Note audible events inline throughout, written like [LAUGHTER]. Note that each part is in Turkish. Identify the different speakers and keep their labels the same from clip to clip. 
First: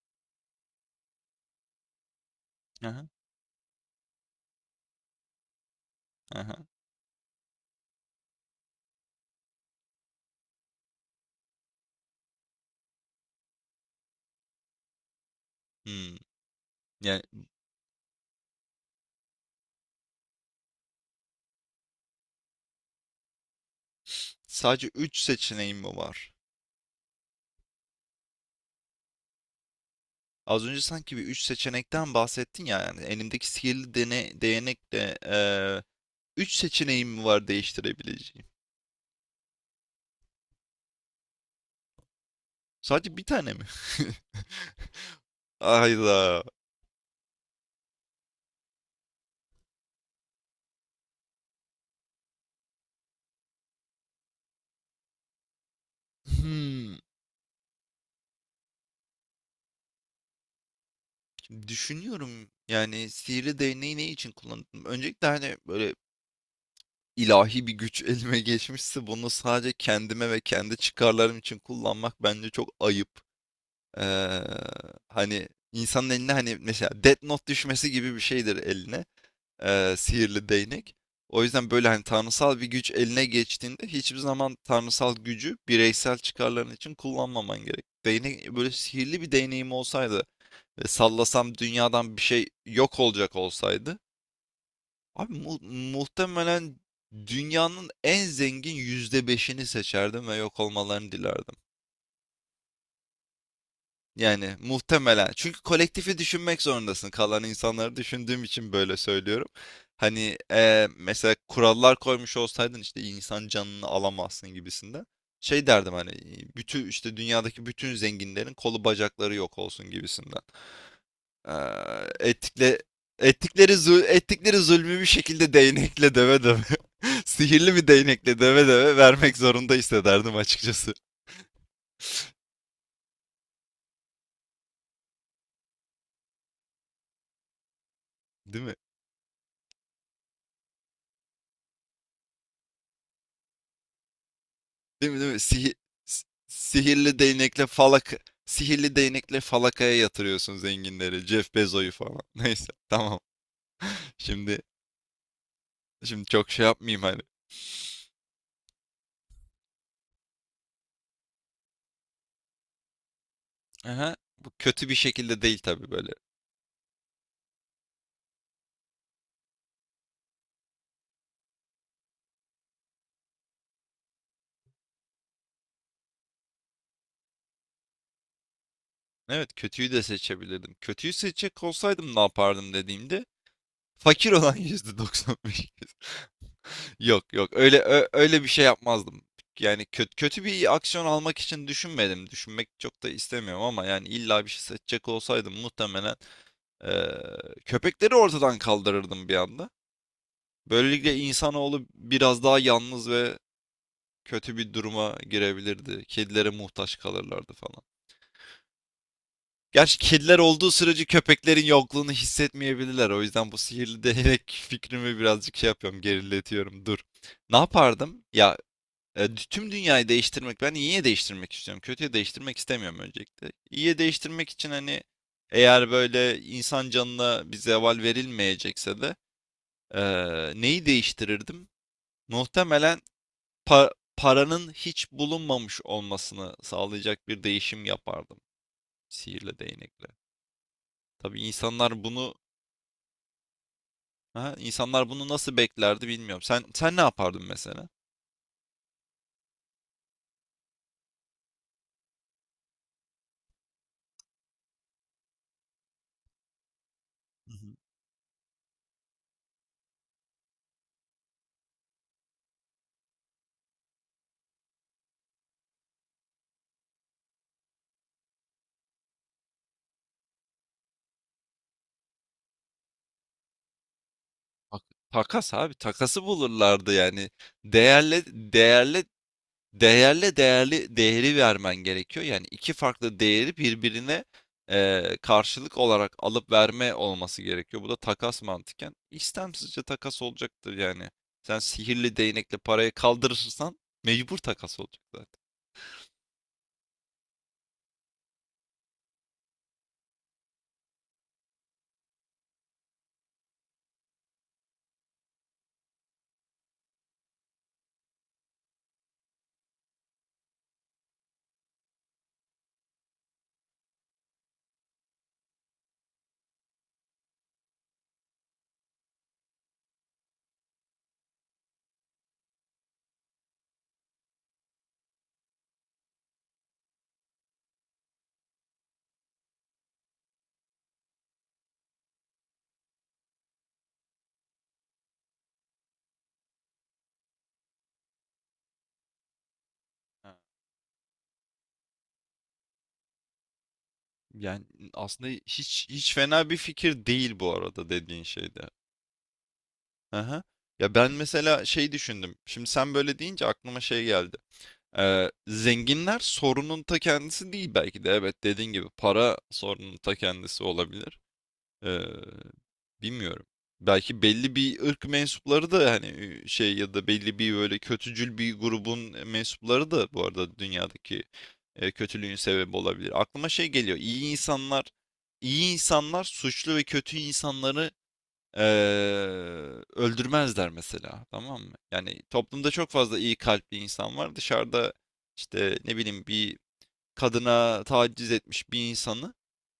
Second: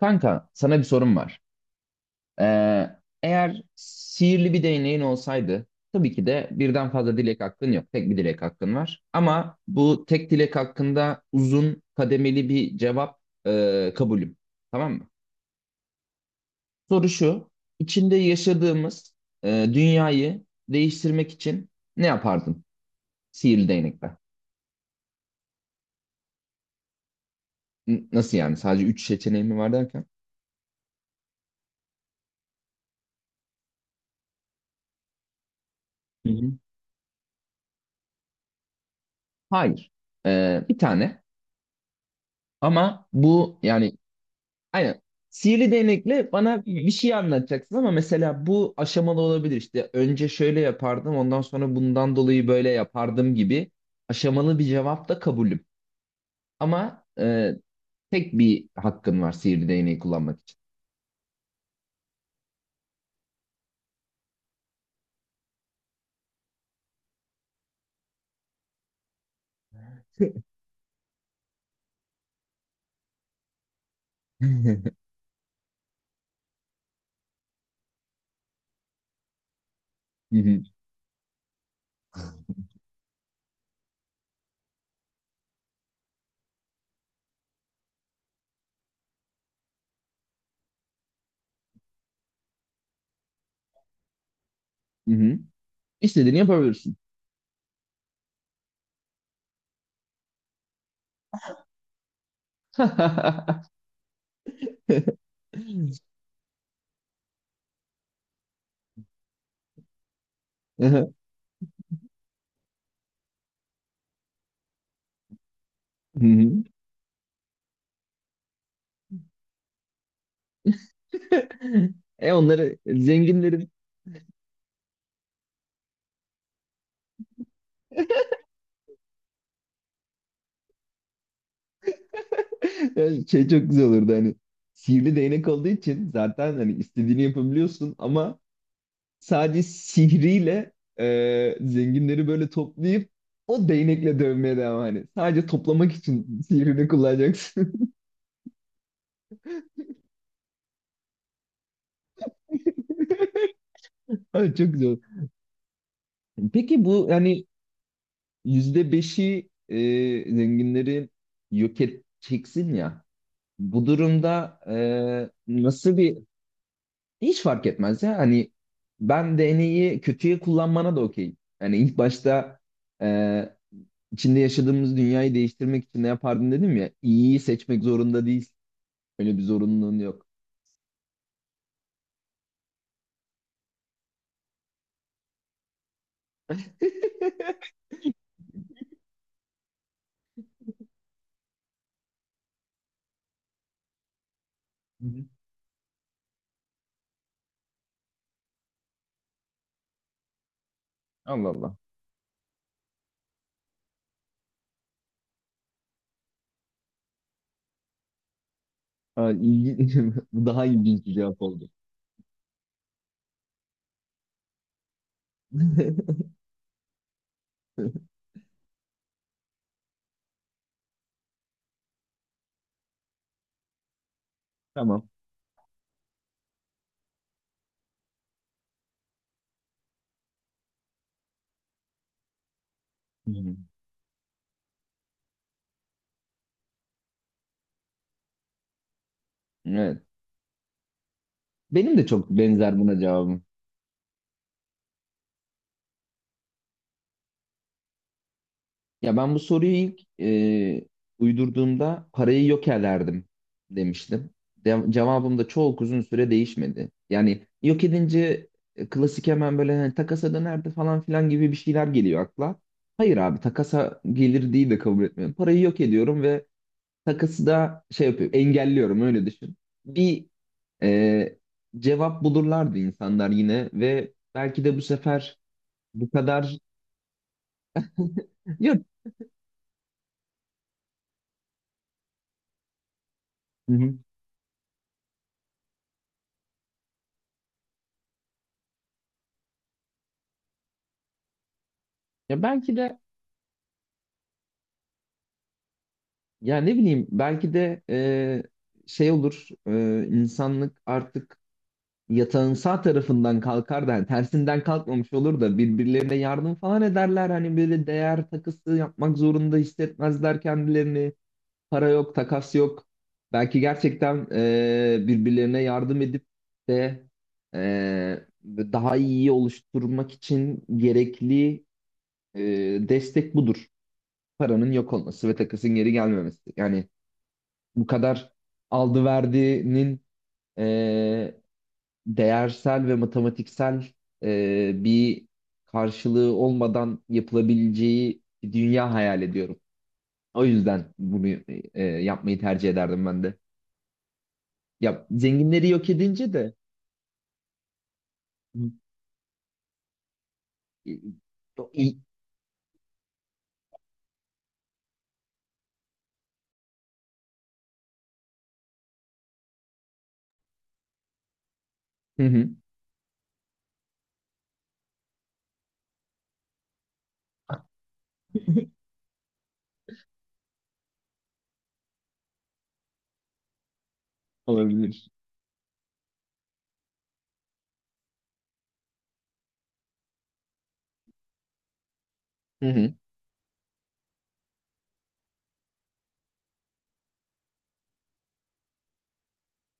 Speaker 1: Kanka, sana bir sorum var. Ee,
Speaker 2: Aha,
Speaker 1: Eğer sihirli bir değneğin olsaydı, tabii ki de
Speaker 2: aha.
Speaker 1: birden fazla dilek hakkın yok. Tek bir dilek hakkın var. Ama bu tek dilek hakkında uzun kademeli bir cevap kabulüm. Tamam mı?
Speaker 2: Hmm.
Speaker 1: Soru
Speaker 2: Yani
Speaker 1: şu, içinde yaşadığımız e, dünyayı değiştirmek için ne yapardın sihirli değnekle?
Speaker 2: sadece 3 seçeneğim mi var?
Speaker 1: Nasıl yani? Sadece üç seçeneğim mi var derken?
Speaker 2: Az önce sanki bir 3 seçenekten bahsettin ya yani elimdeki sihirli değnek de
Speaker 1: Hı hı.
Speaker 2: 3 seçeneğim mi var değiştirebileceğim?
Speaker 1: Hayır. Bir tane. Ama
Speaker 2: Sadece bir tane
Speaker 1: bu
Speaker 2: mi?
Speaker 1: yani.
Speaker 2: [LAUGHS]
Speaker 1: Aynen. Sihirli değnekle
Speaker 2: Ayda.
Speaker 1: bana bir şey anlatacaksın ama mesela bu aşamalı olabilir işte. Önce şöyle yapardım, ondan sonra bundan dolayı böyle yapardım gibi aşamalı bir cevap da kabulüm.
Speaker 2: Hmm.
Speaker 1: Ama tek bir hakkın var sihirli değneği kullanmak için.
Speaker 2: Şimdi düşünüyorum yani sihirli değneği ne için kullandım? Öncelikle hani böyle ilahi bir güç [LAUGHS] elime geçmişse bunu sadece kendime ve
Speaker 1: [LAUGHS]
Speaker 2: kendi çıkarlarım için kullanmak bence çok ayıp. Eee,
Speaker 1: Hı
Speaker 2: hani insanın eline hani mesela Death Note düşmesi gibi bir şeydir eline sihirli
Speaker 1: hı,
Speaker 2: değnek. O yüzden böyle hani tanrısal bir güç eline geçtiğinde hiçbir zaman tanrısal gücü bireysel çıkarların için kullanmaman gerek. Değnek böyle sihirli bir değneğim olsaydı ve sallasam dünyadan bir şey yok olacak olsaydı
Speaker 1: hı
Speaker 2: abi
Speaker 1: hı. İstediğini
Speaker 2: muhtemelen
Speaker 1: yapabilirsin.
Speaker 2: dünyanın en zengin %5'ini seçerdim ve yok olmalarını dilerdim.
Speaker 1: [LAUGHS]
Speaker 2: Yani muhtemelen. Çünkü kolektifi düşünmek zorundasın. Kalan insanları düşündüğüm için böyle söylüyorum. Hani
Speaker 1: Hı
Speaker 2: mesela kurallar koymuş olsaydın işte insan canını alamazsın gibisinde. Şey derdim hani
Speaker 1: hı.
Speaker 2: bütün işte dünyadaki bütün zenginlerin kolu bacakları yok olsun gibisinden. Eee
Speaker 1: E onları
Speaker 2: ettikle,
Speaker 1: zenginlerin.
Speaker 2: Ettikleri zulmü bir şekilde değnekle döve döve. [LAUGHS] Sihirli bir değnekle döve döve vermek zorunda hissederdim açıkçası.
Speaker 1: [LAUGHS] Şey çok güzel olurdu hani sihirli değnek olduğu için zaten hani istediğini yapabiliyorsun ama
Speaker 2: Değil mi?
Speaker 1: sadece sihriyle zenginleri böyle toplayıp o değnekle dövmeye devam hani.
Speaker 2: Değil mi?
Speaker 1: Sadece toplamak için sihrini
Speaker 2: Sihirli değnekle
Speaker 1: kullanacaksın.
Speaker 2: falakaya yatırıyorsun zenginleri. Jeff Bezos'u falan. [LAUGHS] Neyse tamam.
Speaker 1: [LAUGHS] Ay,
Speaker 2: Şimdi
Speaker 1: çok güzel.
Speaker 2: şimdi çok şey
Speaker 1: Peki
Speaker 2: yapmayayım
Speaker 1: bu
Speaker 2: hani.
Speaker 1: yani yüzde beşi zenginleri yok edeceksin ya. Bu
Speaker 2: Aha, bu
Speaker 1: durumda
Speaker 2: kötü bir şekilde değil tabii
Speaker 1: nasıl
Speaker 2: böyle.
Speaker 1: bir hiç fark etmez ya. Hani ben DNA'yı kötüye kullanmana da okeyim. Yani ilk başta e, içinde yaşadığımız dünyayı değiştirmek için ne yapardın dedim ya. İyiyi seçmek zorunda değilsin. Öyle bir
Speaker 2: Evet kötüyü
Speaker 1: zorunluluğun
Speaker 2: de
Speaker 1: yok.
Speaker 2: seçebilirdim. Kötüyü seçecek olsaydım ne yapardım dediğimde fakir olan [LAUGHS] %95. [LAUGHS]
Speaker 1: [LAUGHS]
Speaker 2: Yok yok öyle öyle bir şey yapmazdım. Yani kötü, kötü bir aksiyon almak için düşünmedim. Düşünmek çok da istemiyorum ama yani illa bir şey
Speaker 1: Hı
Speaker 2: seçecek
Speaker 1: hı.
Speaker 2: olsaydım muhtemelen Ee, köpekleri ortadan kaldırırdım bir anda. Böylelikle
Speaker 1: Allah Allah.
Speaker 2: insanoğlu biraz daha yalnız ve kötü bir duruma girebilirdi. Kedilere muhtaç kalırlardı falan.
Speaker 1: Ha, ilginç.
Speaker 2: Gerçi
Speaker 1: [LAUGHS]
Speaker 2: kediler
Speaker 1: Bu daha
Speaker 2: olduğu sürece
Speaker 1: ilginç bir cevap
Speaker 2: köpeklerin
Speaker 1: oldu.
Speaker 2: yokluğunu hissetmeyebilirler. O yüzden bu sihirli [LAUGHS] değnek fikrimi birazcık şey yapıyorum, geriletiyorum. Dur. Ne yapardım? Ya tüm dünyayı değiştirmek, ben iyiye değiştirmek istiyorum. Kötüye değiştirmek istemiyorum öncelikle. İyiye değiştirmek için hani
Speaker 1: Tamam.
Speaker 2: eğer böyle insan canına bir zeval verilmeyecekse de neyi değiştirirdim? Muhtemelen
Speaker 1: Hı hı.
Speaker 2: paranın hiç bulunmamış olmasını sağlayacak bir değişim yapardım sihirle
Speaker 1: Evet.
Speaker 2: değnekle. Tabii
Speaker 1: Benim
Speaker 2: insanlar
Speaker 1: de çok
Speaker 2: bunu
Speaker 1: benzer buna cevabım.
Speaker 2: nasıl beklerdi bilmiyorum. Sen ne yapardın mesela?
Speaker 1: Ya ben bu soruyu ilk uydurduğumda parayı yokerlerdim demiştim. Cevabım da çok uzun süre değişmedi. Yani
Speaker 2: Hı hı.
Speaker 1: yok edince klasik hemen böyle hani takasa dönerdi falan filan gibi bir şeyler geliyor akla. Hayır abi takasa gelir değil de kabul etmiyorum. Parayı yok ediyorum ve takısı da şey yapıyor, engelliyorum öyle düşün. Bir e, cevap bulurlardı insanlar yine ve belki de
Speaker 2: Tak-
Speaker 1: bu sefer
Speaker 2: takas abi,
Speaker 1: bu
Speaker 2: takası
Speaker 1: kadar.
Speaker 2: bulurlardı yani. Değerle
Speaker 1: [LAUGHS] Yok.
Speaker 2: değerle Değerle değerli değeri vermen gerekiyor. Yani iki farklı değeri
Speaker 1: Hı hı.
Speaker 2: birbirine karşılık olarak alıp verme olması gerekiyor. Bu da takas mantıken istemsizce takas olacaktır yani. Sen sihirli
Speaker 1: Ya
Speaker 2: değnekle
Speaker 1: belki
Speaker 2: parayı
Speaker 1: de
Speaker 2: kaldırırsan mecbur takas olacak zaten.
Speaker 1: ya ne bileyim belki de şey olur insanlık artık yatağın sağ tarafından kalkar da yani tersinden kalkmamış olur da birbirlerine yardım falan ederler hani böyle değer takısı yapmak zorunda hissetmezler kendilerini, para yok, takas yok. Belki gerçekten birbirlerine yardım edip de daha iyi oluşturmak için gerekli e, destek budur. Paranın yok olması ve takasın geri gelmemesi. Yani bu kadar aldı verdinin e, değersel ve matematiksel bir karşılığı olmadan yapılabileceği bir dünya hayal ediyorum.
Speaker 2: Ha.
Speaker 1: O yüzden bunu yapmayı tercih ederdim ben de.
Speaker 2: Yani
Speaker 1: Ya
Speaker 2: aslında
Speaker 1: zenginleri
Speaker 2: hiç
Speaker 1: yok
Speaker 2: hiç
Speaker 1: edince
Speaker 2: fena
Speaker 1: de
Speaker 2: bir fikir değil bu arada dediğin
Speaker 1: hı.
Speaker 2: şeyde. Aha. Ya ben
Speaker 1: i-
Speaker 2: mesela
Speaker 1: o
Speaker 2: şey
Speaker 1: iyi-
Speaker 2: düşündüm. Şimdi sen böyle deyince aklıma şey geldi. Zenginler sorunun ta kendisi değil belki de. Evet dediğin gibi para sorunun ta kendisi olabilir. Ee,
Speaker 1: Hı hı.
Speaker 2: bilmiyorum. Belki belli bir ırk mensupları da hani şey ya da belli bir böyle kötücül bir
Speaker 1: [LAUGHS]
Speaker 2: grubun mensupları da bu arada dünyadaki kötülüğün sebebi olabilir. Aklıma şey geliyor. İyi insanlar,
Speaker 1: Olabilir.
Speaker 2: iyi insanlar suçlu ve kötü insanları Eee, öldürmezler mesela, tamam mı? Yani
Speaker 1: Hı
Speaker 2: toplumda çok
Speaker 1: hı.
Speaker 2: fazla iyi kalpli insan var. Dışarıda işte ne bileyim bir kadına taciz etmiş bir insanı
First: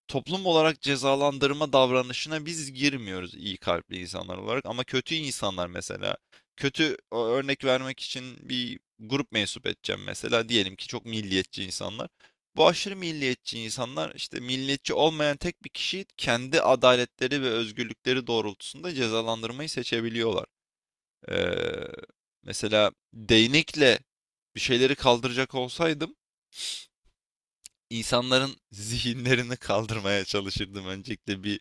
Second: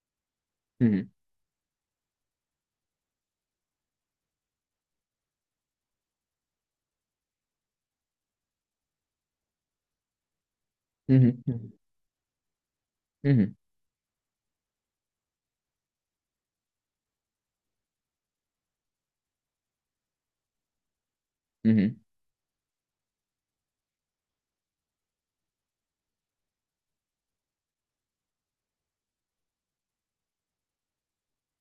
Speaker 2: toplum olarak
Speaker 1: Hı hı.
Speaker 2: cezalandırma davranışına biz girmiyoruz iyi kalpli insanlar olarak ama kötü insanlar mesela kötü örnek vermek için bir grup mensup edeceğim mesela diyelim ki çok
Speaker 1: Hı hı.
Speaker 2: milliyetçi insanlar. Bu aşırı
Speaker 1: Hı hı.
Speaker 2: milliyetçi insanlar işte milliyetçi olmayan tek bir kişiyi kendi adaletleri ve özgürlükleri doğrultusunda cezalandırmayı seçebiliyorlar. Ee,
Speaker 1: Hı hı.
Speaker 2: mesela değnekle bir şeyleri kaldıracak olsaydım insanların [LAUGHS] zihinlerini kaldırmaya çalışırdım. Öncelikle bir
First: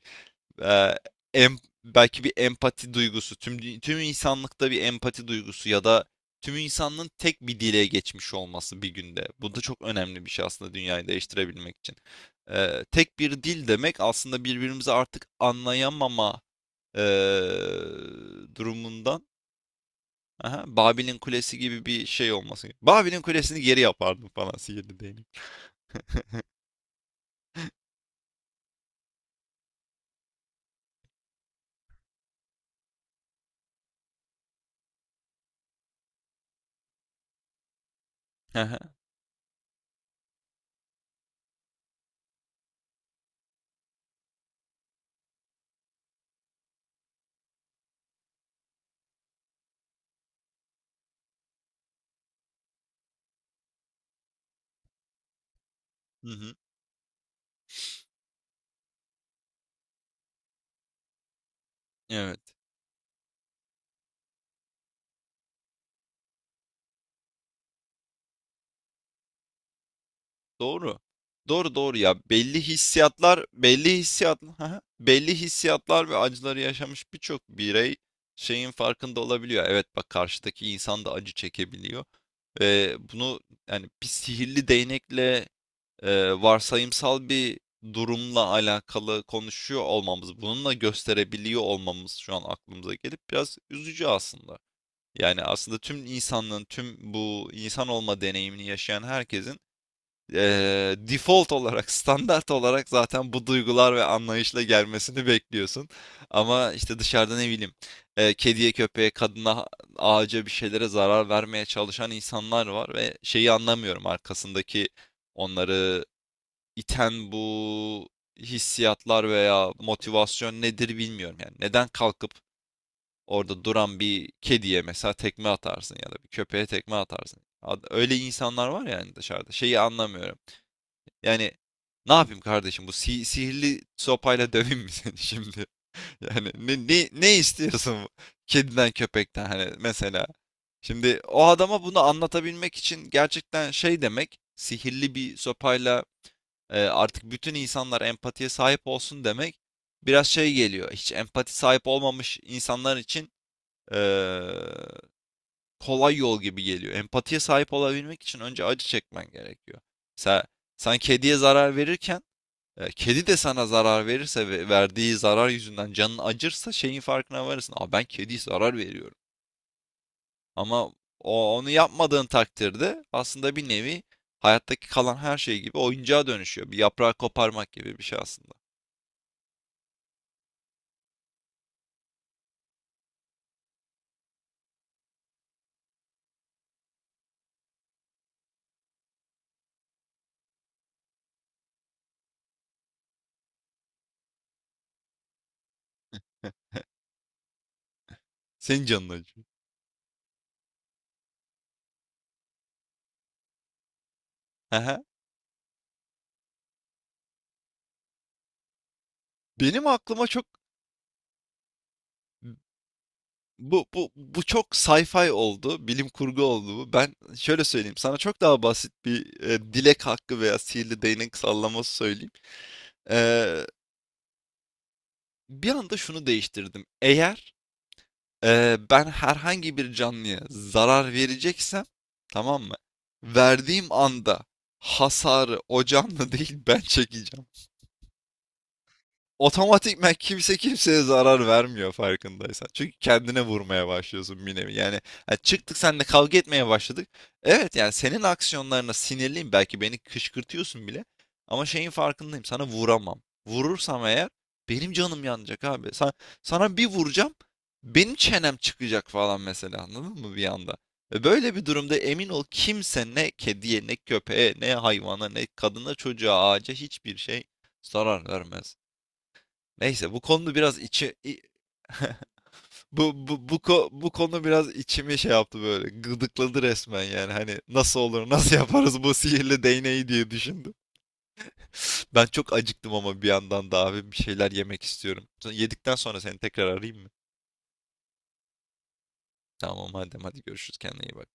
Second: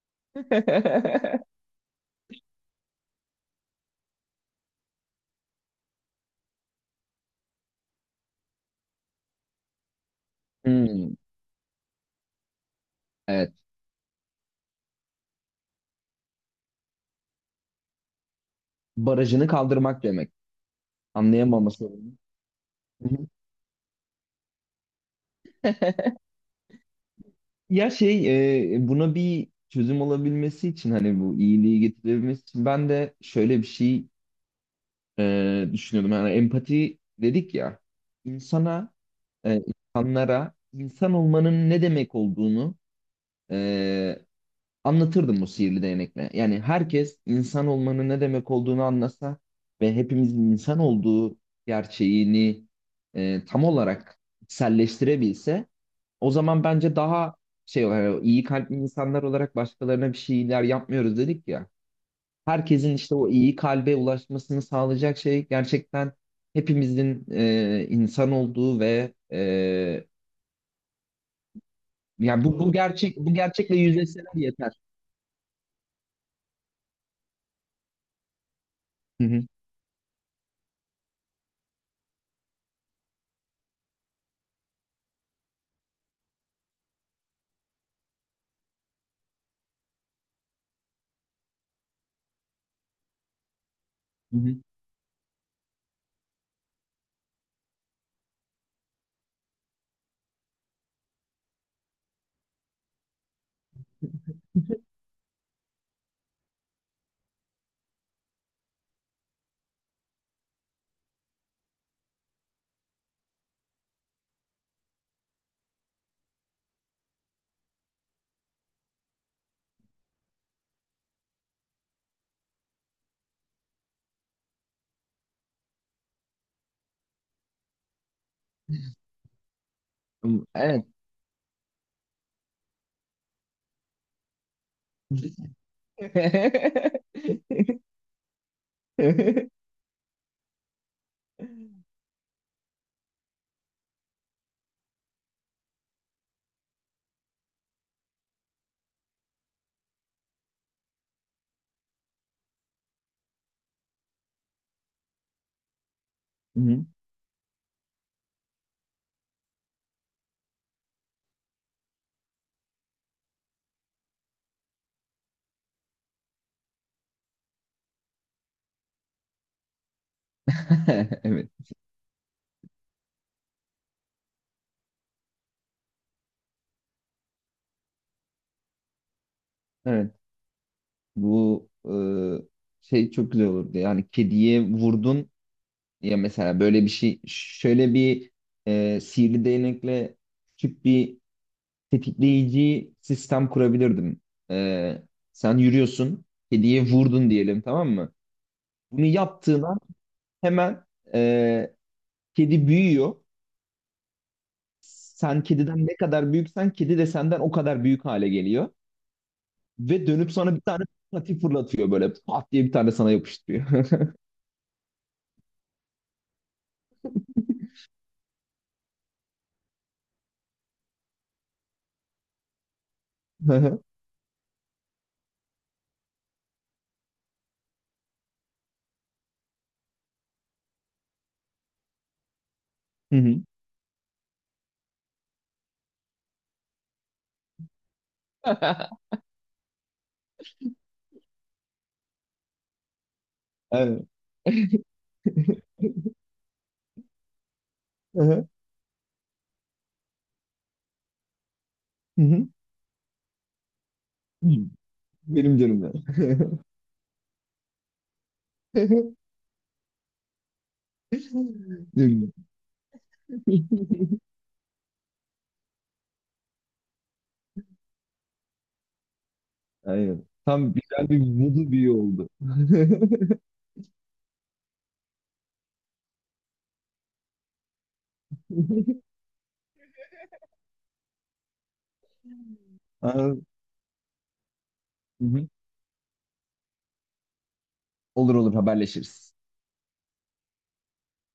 Speaker 2: e, em-
Speaker 1: [LAUGHS]
Speaker 2: belki bir empati duygusu, tüm insanlıkta bir empati duygusu ya da tüm insanlığın tek bir dile geçmiş olması bir günde. Bu da çok önemli bir şey aslında dünyayı
Speaker 1: Hmm,
Speaker 2: değiştirebilmek için. Tek bir
Speaker 1: evet.
Speaker 2: dil demek aslında birbirimizi artık anlayamama e, durumundan
Speaker 1: Barajını kaldırmak demek.
Speaker 2: aha, Babil'in Kulesi
Speaker 1: Anlayamama
Speaker 2: gibi bir
Speaker 1: sorunu.
Speaker 2: şey olması.
Speaker 1: Hı hı.
Speaker 2: Babil'in Kulesi'ni geri yapardım falan sihirli değnek. [LAUGHS]
Speaker 1: Ya şey buna bir çözüm olabilmesi için hani bu iyiliği getirebilmesi için ben de şöyle bir şey düşünüyordum. Yani empati dedik ya
Speaker 2: Aha,
Speaker 1: insana, e, insanlara insan olmanın ne demek olduğunu e, anlatırdım bu sihirli değnekle. Yani herkes insan olmanın ne demek olduğunu anlasa ve hepimizin insan olduğu gerçeğini tam olarak içselleştirebilse
Speaker 2: hı
Speaker 1: o
Speaker 2: hı.
Speaker 1: zaman bence daha şey olarak yani iyi kalpli insanlar olarak başkalarına bir şeyler yapmıyoruz dedik ya.
Speaker 2: Evet.
Speaker 1: Herkesin işte o iyi kalbe ulaşmasını sağlayacak şey gerçekten hepimizin insan olduğu ve
Speaker 2: Doğru. Doğru, doğru ya.
Speaker 1: yani bu
Speaker 2: Belli
Speaker 1: bu gerçek bu
Speaker 2: hissiyatlar,
Speaker 1: gerçekle
Speaker 2: belli
Speaker 1: yüzleşseler
Speaker 2: hissiyat, [LAUGHS]
Speaker 1: yeter.
Speaker 2: Haha. Belli hissiyatlar ve acıları yaşamış birçok birey şeyin farkında
Speaker 1: Hı hı.
Speaker 2: olabiliyor. Evet bak karşıdaki insan da acı çekebiliyor. Ve bunu yani bir sihirli değnekle varsayımsal bir durumla alakalı konuşuyor olmamız, bununla gösterebiliyor olmamız şu an aklımıza gelip biraz üzücü
Speaker 1: Hı
Speaker 2: aslında. Yani aslında tüm insanlığın, tüm bu insan olma deneyimini yaşayan herkesin default olarak, standart olarak zaten bu duygular ve anlayışla gelmesini bekliyorsun. Ama işte dışarıda ne bileyim, kediye, köpeğe, kadına, ağaca bir şeylere zarar vermeye çalışan insanlar var ve şeyi anlamıyorum arkasındaki onları iten bu hissiyatlar veya motivasyon nedir bilmiyorum yani. Neden kalkıp orada duran bir kediye mesela tekme atarsın ya da bir köpeğe tekme atarsın. Öyle insanlar var yani dışarıda. Şeyi anlamıyorum.
Speaker 1: hı. Evet.
Speaker 2: Yani ne yapayım kardeşim bu sihirli sopayla [LAUGHS] döveyim mi seni [LAUGHS] şimdi? Yani ne,
Speaker 1: [LAUGHS]
Speaker 2: ne,
Speaker 1: [LAUGHS]
Speaker 2: ne istiyorsun [LAUGHS] kediden köpekten hani mesela? Şimdi o adama bunu anlatabilmek için gerçekten şey demek sihirli bir sopayla artık bütün insanlar empatiye sahip olsun demek biraz şey geliyor. Hiç empati sahip olmamış insanlar için e, kolay yol gibi
Speaker 1: Hı.
Speaker 2: geliyor. Empatiye sahip olabilmek için önce acı çekmen gerekiyor. Mesela sen kediye zarar verirken kedi de sana zarar verirse ve verdiği zarar yüzünden canın acırsa şeyin farkına varırsın. Aa, ben kediye zarar veriyorum. Ama
Speaker 1: [LAUGHS] Evet.
Speaker 2: onu yapmadığın takdirde aslında bir nevi hayattaki kalan her şey gibi oyuncağa dönüşüyor. Bir yaprağı koparmak gibi bir şey aslında.
Speaker 1: Evet. Bu şey çok güzel olurdu. Yani kediye vurdun ya mesela böyle bir şey şöyle bir sihirli değnekle küçük bir tetikleyici sistem kurabilirdim. E, Sen yürüyorsun.
Speaker 2: [LAUGHS]
Speaker 1: Kediye vurdun diyelim, tamam mı?
Speaker 2: Senin
Speaker 1: Bunu
Speaker 2: canın acıyor.
Speaker 1: yaptığın hemen e, kedi büyüyor.
Speaker 2: Aha.
Speaker 1: Sen kediden ne kadar büyüksen kedi de senden o kadar büyük hale geliyor.
Speaker 2: Benim
Speaker 1: Ve
Speaker 2: aklıma
Speaker 1: dönüp
Speaker 2: çok
Speaker 1: sana bir tane pati fırlatıyor böyle. Pat diye bir tane sana
Speaker 2: bu
Speaker 1: yapıştırıyor. [LAUGHS]
Speaker 2: bu bu çok sci-fi oldu, bilim kurgu oldu bu. Ben şöyle söyleyeyim, sana çok daha basit bir dilek hakkı veya sihirli değnek sallaması söyleyeyim.
Speaker 1: Hı
Speaker 2: Ee,
Speaker 1: hı.
Speaker 2: Bir anda şunu değiştirdim. Eğer, ben herhangi bir canlıya zarar vereceksem, tamam mı?
Speaker 1: Hı hı.
Speaker 2: Verdiğim anda hasarı o canlı [LAUGHS] değil ben çekeceğim otomatikman kimse kimseye zarar vermiyor farkındaysan. Çünkü kendine vurmaya
Speaker 1: Evet.
Speaker 2: başlıyorsun bir nevi. Yani, ha, çıktık seninle kavga etmeye başladık. Evet yani senin
Speaker 1: Hı hı.
Speaker 2: aksiyonlarına sinirliyim. Belki beni kışkırtıyorsun bile. Ama şeyin farkındayım.
Speaker 1: Hı
Speaker 2: Sana vuramam. Vurursam eğer
Speaker 1: hı.
Speaker 2: benim canım
Speaker 1: Benim
Speaker 2: yanacak
Speaker 1: canım
Speaker 2: abi.
Speaker 1: ya.
Speaker 2: Sana bir vuracağım. Benim çenem çıkacak
Speaker 1: [LAUGHS]
Speaker 2: falan mesela anladın mı bir anda? Ve böyle bir durumda emin
Speaker 1: Canım.
Speaker 2: ol kimse ne kediye ne köpeğe ne hayvana ne kadına çocuğa ağaca hiçbir şey zarar vermez. Neyse bu
Speaker 1: Aynen.
Speaker 2: konu
Speaker 1: Tam
Speaker 2: biraz
Speaker 1: güzel bir modu bir oldu.
Speaker 2: [LAUGHS] bu
Speaker 1: [LAUGHS]
Speaker 2: bu bu, ko- bu konu biraz içimi şey yaptı böyle gıdıkladı resmen yani hani nasıl olur [LAUGHS] nasıl yaparız bu sihirli değneği diye düşündüm. Ben çok acıktım ama bir
Speaker 1: Aa,
Speaker 2: yandan da abi bir şeyler yemek
Speaker 1: hı
Speaker 2: istiyorum.
Speaker 1: hı.
Speaker 2: Yedikten sonra seni tekrar arayayım mı?
Speaker 1: Olur olur, haberleşiriz.
Speaker 2: Tamam madem hadi görüşürüz, kendine iyi bak.